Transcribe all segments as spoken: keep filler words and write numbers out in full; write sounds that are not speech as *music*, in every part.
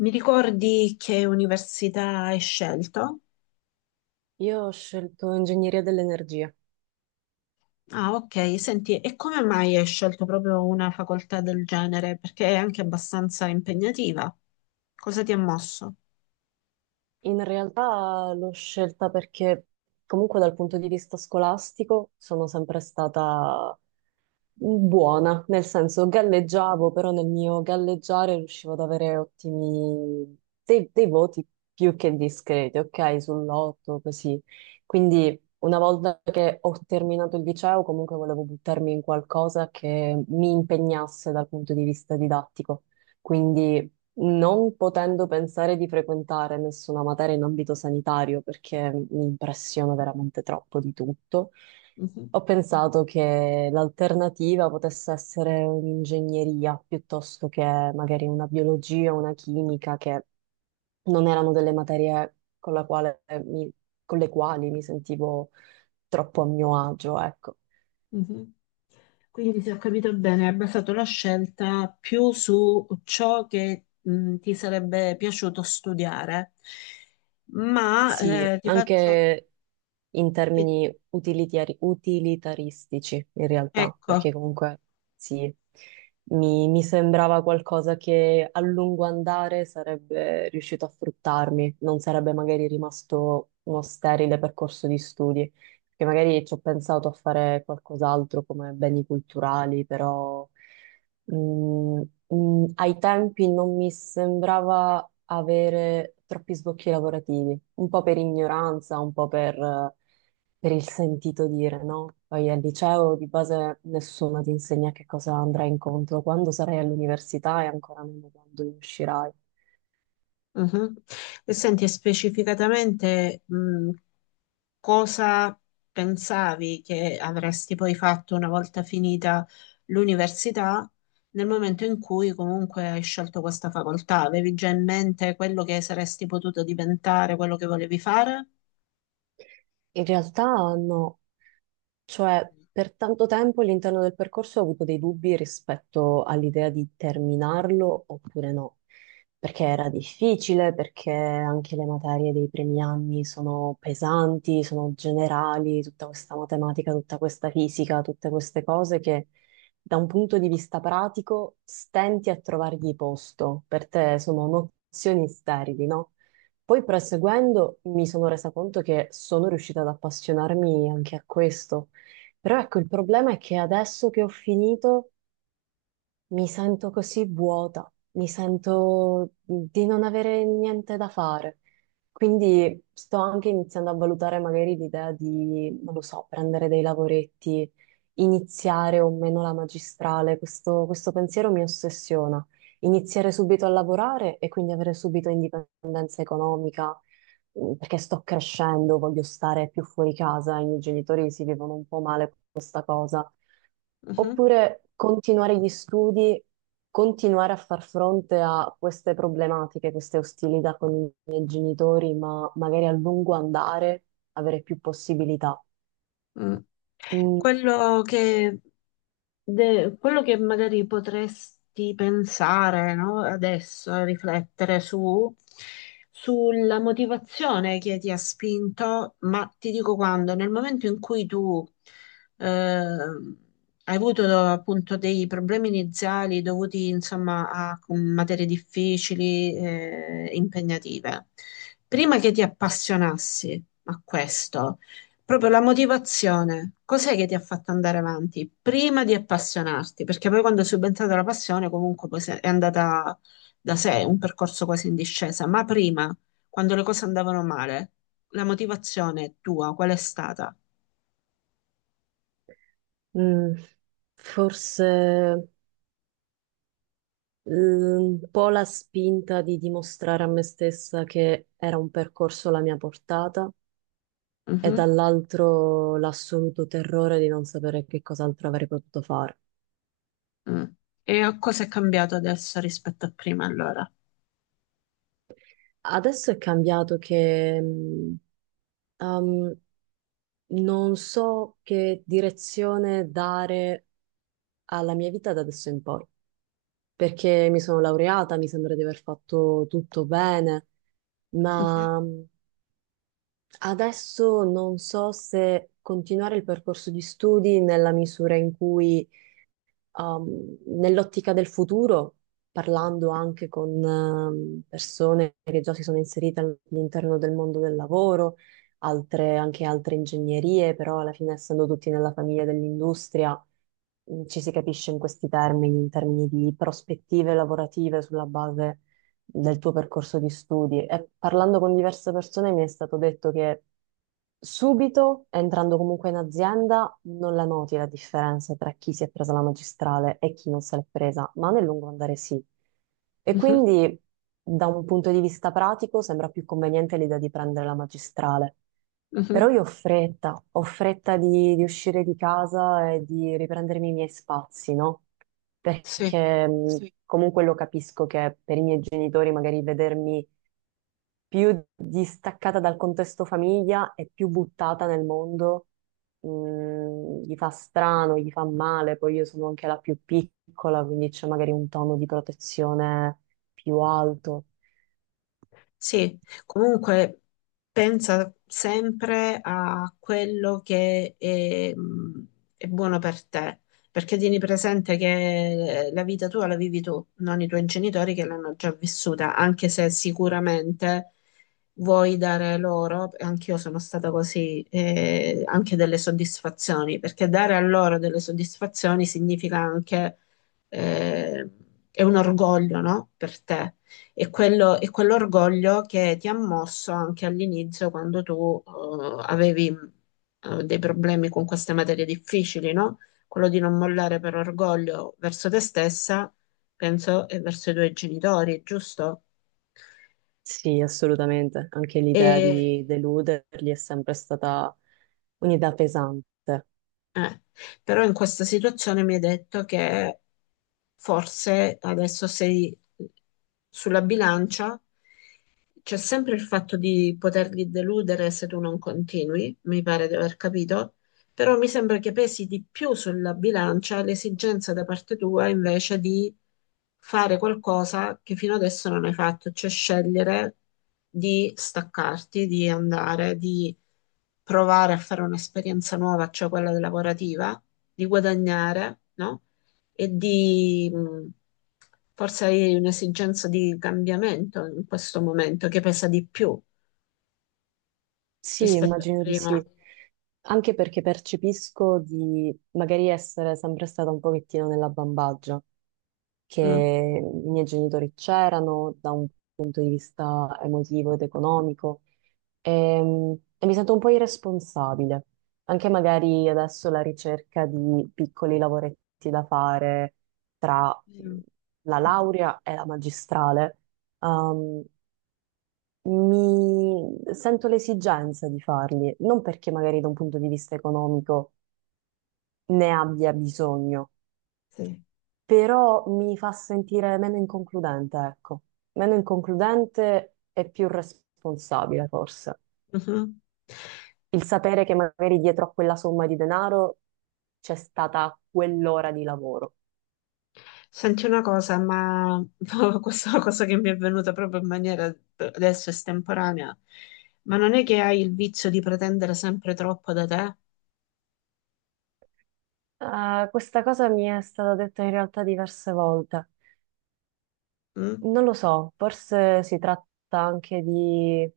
Mi ricordi che università hai scelto? Io ho scelto ingegneria dell'energia. Ah, ok, senti, e come mai hai scelto proprio una facoltà del genere? Perché è anche abbastanza impegnativa. Cosa ti ha mosso? In realtà l'ho scelta perché comunque dal punto di vista scolastico sono sempre stata buona, nel senso galleggiavo, però nel mio galleggiare riuscivo ad avere ottimi dei, dei voti più che discreti, ok? Sull'otto, così. Quindi una volta che ho terminato il liceo, comunque volevo buttarmi in qualcosa che mi impegnasse dal punto di vista didattico. Quindi non potendo pensare di frequentare nessuna materia in ambito sanitario, perché mi impressiona veramente troppo di tutto. Mhm. Ho pensato che l'alternativa potesse essere un'ingegneria piuttosto che magari una biologia o una chimica, che non erano delle materie con la quale mi- con le quali mi sentivo troppo a mio agio, ecco. Mhm. Quindi, se ho capito bene, hai basato la scelta più su ciò che mh, ti sarebbe piaciuto studiare. Ma Sì, eh, ti faccio. anche in termini utilitari- utilitaristici, in realtà, Ecco. perché comunque sì, mi, mi sembrava qualcosa che a lungo andare sarebbe riuscito a fruttarmi, non sarebbe magari rimasto uno sterile percorso di studi, perché magari ci ho pensato a fare qualcos'altro come beni culturali, però. Mm, mm, ai tempi non mi sembrava avere troppi sbocchi lavorativi, un po' per ignoranza, un po' per, eh, per il sentito dire, no? Poi al liceo di base nessuno ti insegna che cosa andrai incontro, quando sarai all'università e ancora meno quando ne uscirai. Mhm. E senti, e specificatamente, mh, cosa pensavi che avresti poi fatto una volta finita l'università, nel momento in cui comunque hai scelto questa facoltà? Avevi già in mente quello che saresti potuto diventare, quello che volevi fare? In realtà no, cioè, per tanto tempo all'interno del percorso ho avuto dei dubbi rispetto all'idea di terminarlo oppure no, perché era difficile, perché anche le materie dei primi anni sono pesanti, sono generali, tutta questa matematica, tutta questa fisica, tutte queste cose che da un punto di vista pratico stenti a trovargli posto, per te sono nozioni sterili, no? Poi proseguendo mi sono resa conto che sono riuscita ad appassionarmi anche a questo, però ecco, il problema è che adesso che ho finito, mi sento così vuota, mi sento mhmm, di non avere niente da fare. Quindi sto anche iniziando a valutare magari l'idea di, non lo so, prendere dei lavoretti, iniziare o meno la magistrale. Questo, questo pensiero mi ossessiona. Iniziare subito a lavorare e quindi avere subito indipendenza economica, mm, perché sto crescendo, voglio stare più fuori casa. I miei genitori si vivono un po' male con questa cosa. Mhm. Oppure continuare gli studi, continuare a far fronte a queste problematiche, queste ostilità con i miei genitori, ma magari a lungo andare avere più possibilità. Mm. Mm, Quello che, de- quello che magari potresti pensare, no, adesso, riflettere su, sulla motivazione che ti ha spinto, ma ti dico quando, nel momento in cui tu eh, hai avuto appunto dei problemi iniziali dovuti insomma a materie difficili, eh, impegnative, prima che ti appassionassi a questo. Proprio la motivazione, cos'è che ti ha fatto andare avanti prima di appassionarti? Perché poi quando è subentrata la passione, comunque poi se- è andata da sé, un percorso quasi in discesa, ma prima, quando le cose andavano male, la motivazione tua qual è stata? mm, forse mm, un po' la spinta di dimostrare a me stessa che era un percorso alla mia portata e Mhm. dall'altro l'assoluto terrore di non sapere che cos'altro avrei potuto fare. Mm. E a cosa è cambiato adesso rispetto a prima allora? Adesso è cambiato che... mm, Ehm, non so che direzione dare alla mia vita da adesso in poi, perché mi sono laureata, mi sembra di aver fatto tutto bene, Mhm. ma mm, adesso non so se continuare il percorso di studi nella misura in cui um, nell'ottica del futuro, parlando anche con um, persone che già si sono inserite all- all'interno del mondo del lavoro, altre- anche altre ingegnerie, però alla fine essendo tutti nella famiglia dell'industria, mh, ci si capisce in questi termini, in termini di prospettive lavorative sulla base del tuo percorso di studi, e parlando con diverse persone mi è stato detto che subito, entrando comunque in azienda, non la noti la differenza tra chi si è presa la magistrale e chi non se l'è presa, ma nel lungo andare sì. E Mhm. quindi, da un punto di vista pratico, sembra più conveniente l'idea di prendere la magistrale. Però Mhm. io ho fretta, ho fretta di, di uscire di casa e di riprendermi i miei spazi, no? Sì. Perché mh, sì, comunque lo capisco che per i miei genitori magari vedermi più distaccata dal contesto famiglia e più buttata nel mondo mh, gli fa strano, gli fa male, poi io sono anche la più piccola, quindi c'è magari un tono di protezione più alto. Sì, comunque pensa sempre a quello che è, mh, è buono per te, perché tieni presente che la vita tua la vivi tu, non i tuoi genitori che l'hanno già vissuta, anche se sicuramente vuoi dare loro, anch'io sono stata così, eh, anche delle soddisfazioni, perché dare a loro delle soddisfazioni significa anche eh, è un orgoglio, no? Per te e quello, e quell'orgoglio che ti ha mosso anche all'inizio quando tu eh, avevi eh, dei problemi con queste materie difficili, no? Quello di non mollare per orgoglio verso te stessa, penso, e verso i tuoi genitori, giusto? Sì, assolutamente, anche l'idea di E, deluderli è sempre stata un'idea pesante. Eh, però in questa situazione mi hai detto che forse adesso sei sulla bilancia, c'è sempre il fatto di poterli deludere se tu non continui, mi pare di aver capito, però mi sembra che pesi di più sulla bilancia l'esigenza da parte tua invece di fare qualcosa che fino adesso non hai fatto, cioè scegliere di staccarti, di andare, di provare a fare un'esperienza nuova, cioè quella lavorativa, di guadagnare, no? E di mh, forse hai un'esigenza di cambiamento in questo momento che pesa di più Sì, rispetto a immagino di prima. sì, anche perché percepisco di magari essere sempre stata un pochettino nella bambagia, che Mm. i miei genitori c'erano da un punto di vista emotivo ed economico e, e mi sento un po' irresponsabile, anche magari adesso la ricerca di piccoli lavoretti da fare tra Mm. la laurea e la magistrale. ehm, mi sento l'esigenza di farli, non perché magari da un punto di vista economico ne abbia bisogno, Sì. però mi fa sentire meno inconcludente, ecco, meno inconcludente e più responsabile forse. Mhm. Il sapere che magari dietro a quella somma di denaro c'è stata quell'ora di lavoro. Senti una cosa, ma *laughs* questa è una cosa che mi è venuta proprio in maniera adesso estemporanea, ma non è che hai il vizio di pretendere sempre troppo da te? Eh, questa cosa mi è stata detta in realtà diverse volte. Mm? Non lo so, forse si tratta anche di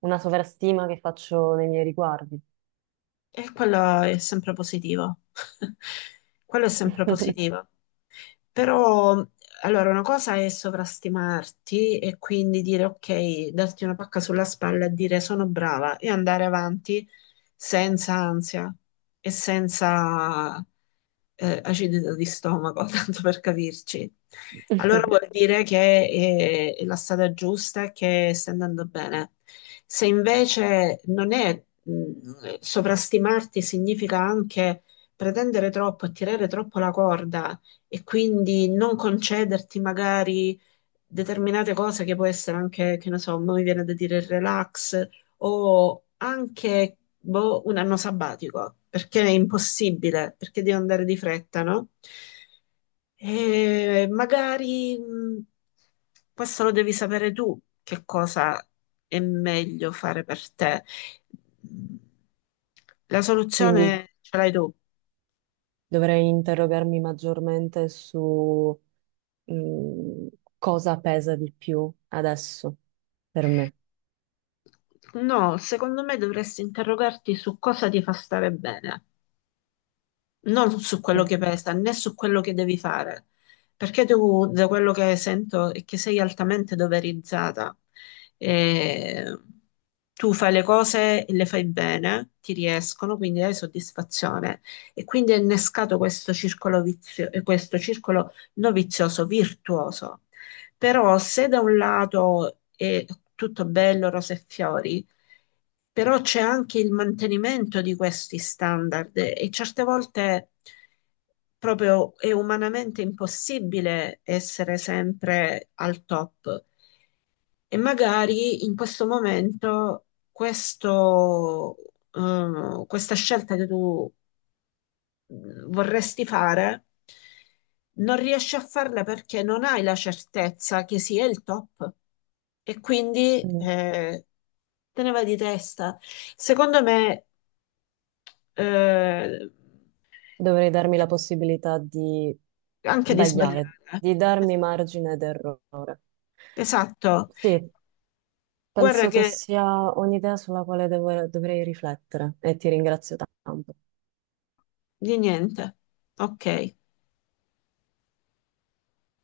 una sovrastima che faccio nei miei riguardi. E quello è sempre positivo. *laughs* Quello è sempre *laughs* positivo. Però, allora, una cosa è sovrastimarti e quindi dire ok, darti una pacca sulla spalla e dire sono brava e andare avanti senza ansia e senza eh, acidità di stomaco, *laughs* tanto per capirci. Allora vuol dire che è, è la strada giusta e che sta andando bene. Se invece non è, mh, sovrastimarti significa anche pretendere troppo e tirare troppo la corda e quindi non concederti magari determinate cose che può essere anche, che ne so, mi viene da dire il relax, o anche boh, un anno sabbatico, perché è impossibile, perché devo andare di fretta, no? E magari mh, questo lo devi sapere tu, che cosa è meglio fare per te. La Quindi soluzione ce l'hai tu. dovrei interrogarmi maggiormente su mm, cosa pesa di più adesso per me. No, secondo me dovresti interrogarti su cosa ti fa stare bene, non su quello Mm. che pesa, né su quello che devi fare, perché tu, da quello che sento, è che sei altamente doverizzata. E tu fai le cose e le fai bene, ti riescono, quindi hai soddisfazione. E quindi è innescato questo circolo vizio- eh, questo circolo non vizioso, virtuoso. Però se da un lato è tutto bello, rose e fiori, però c'è anche il mantenimento di questi standard e certe volte proprio è umanamente impossibile essere sempre al top. E magari in questo momento questo, eh, questa scelta che tu mh, vorresti fare, non riesci a farle perché non hai la certezza che sia il top e quindi Mm. eh, te ne vai di testa. Secondo me, eh, Dovrei darmi la possibilità di anche di Mm. sbagliare, sbagliare. di darmi Esatto. margine d'errore. Esatto. Sì, Guarda penso che che. sia un'idea sulla quale devo- dovrei riflettere, e ti ringrazio tanto. Di niente. Ok.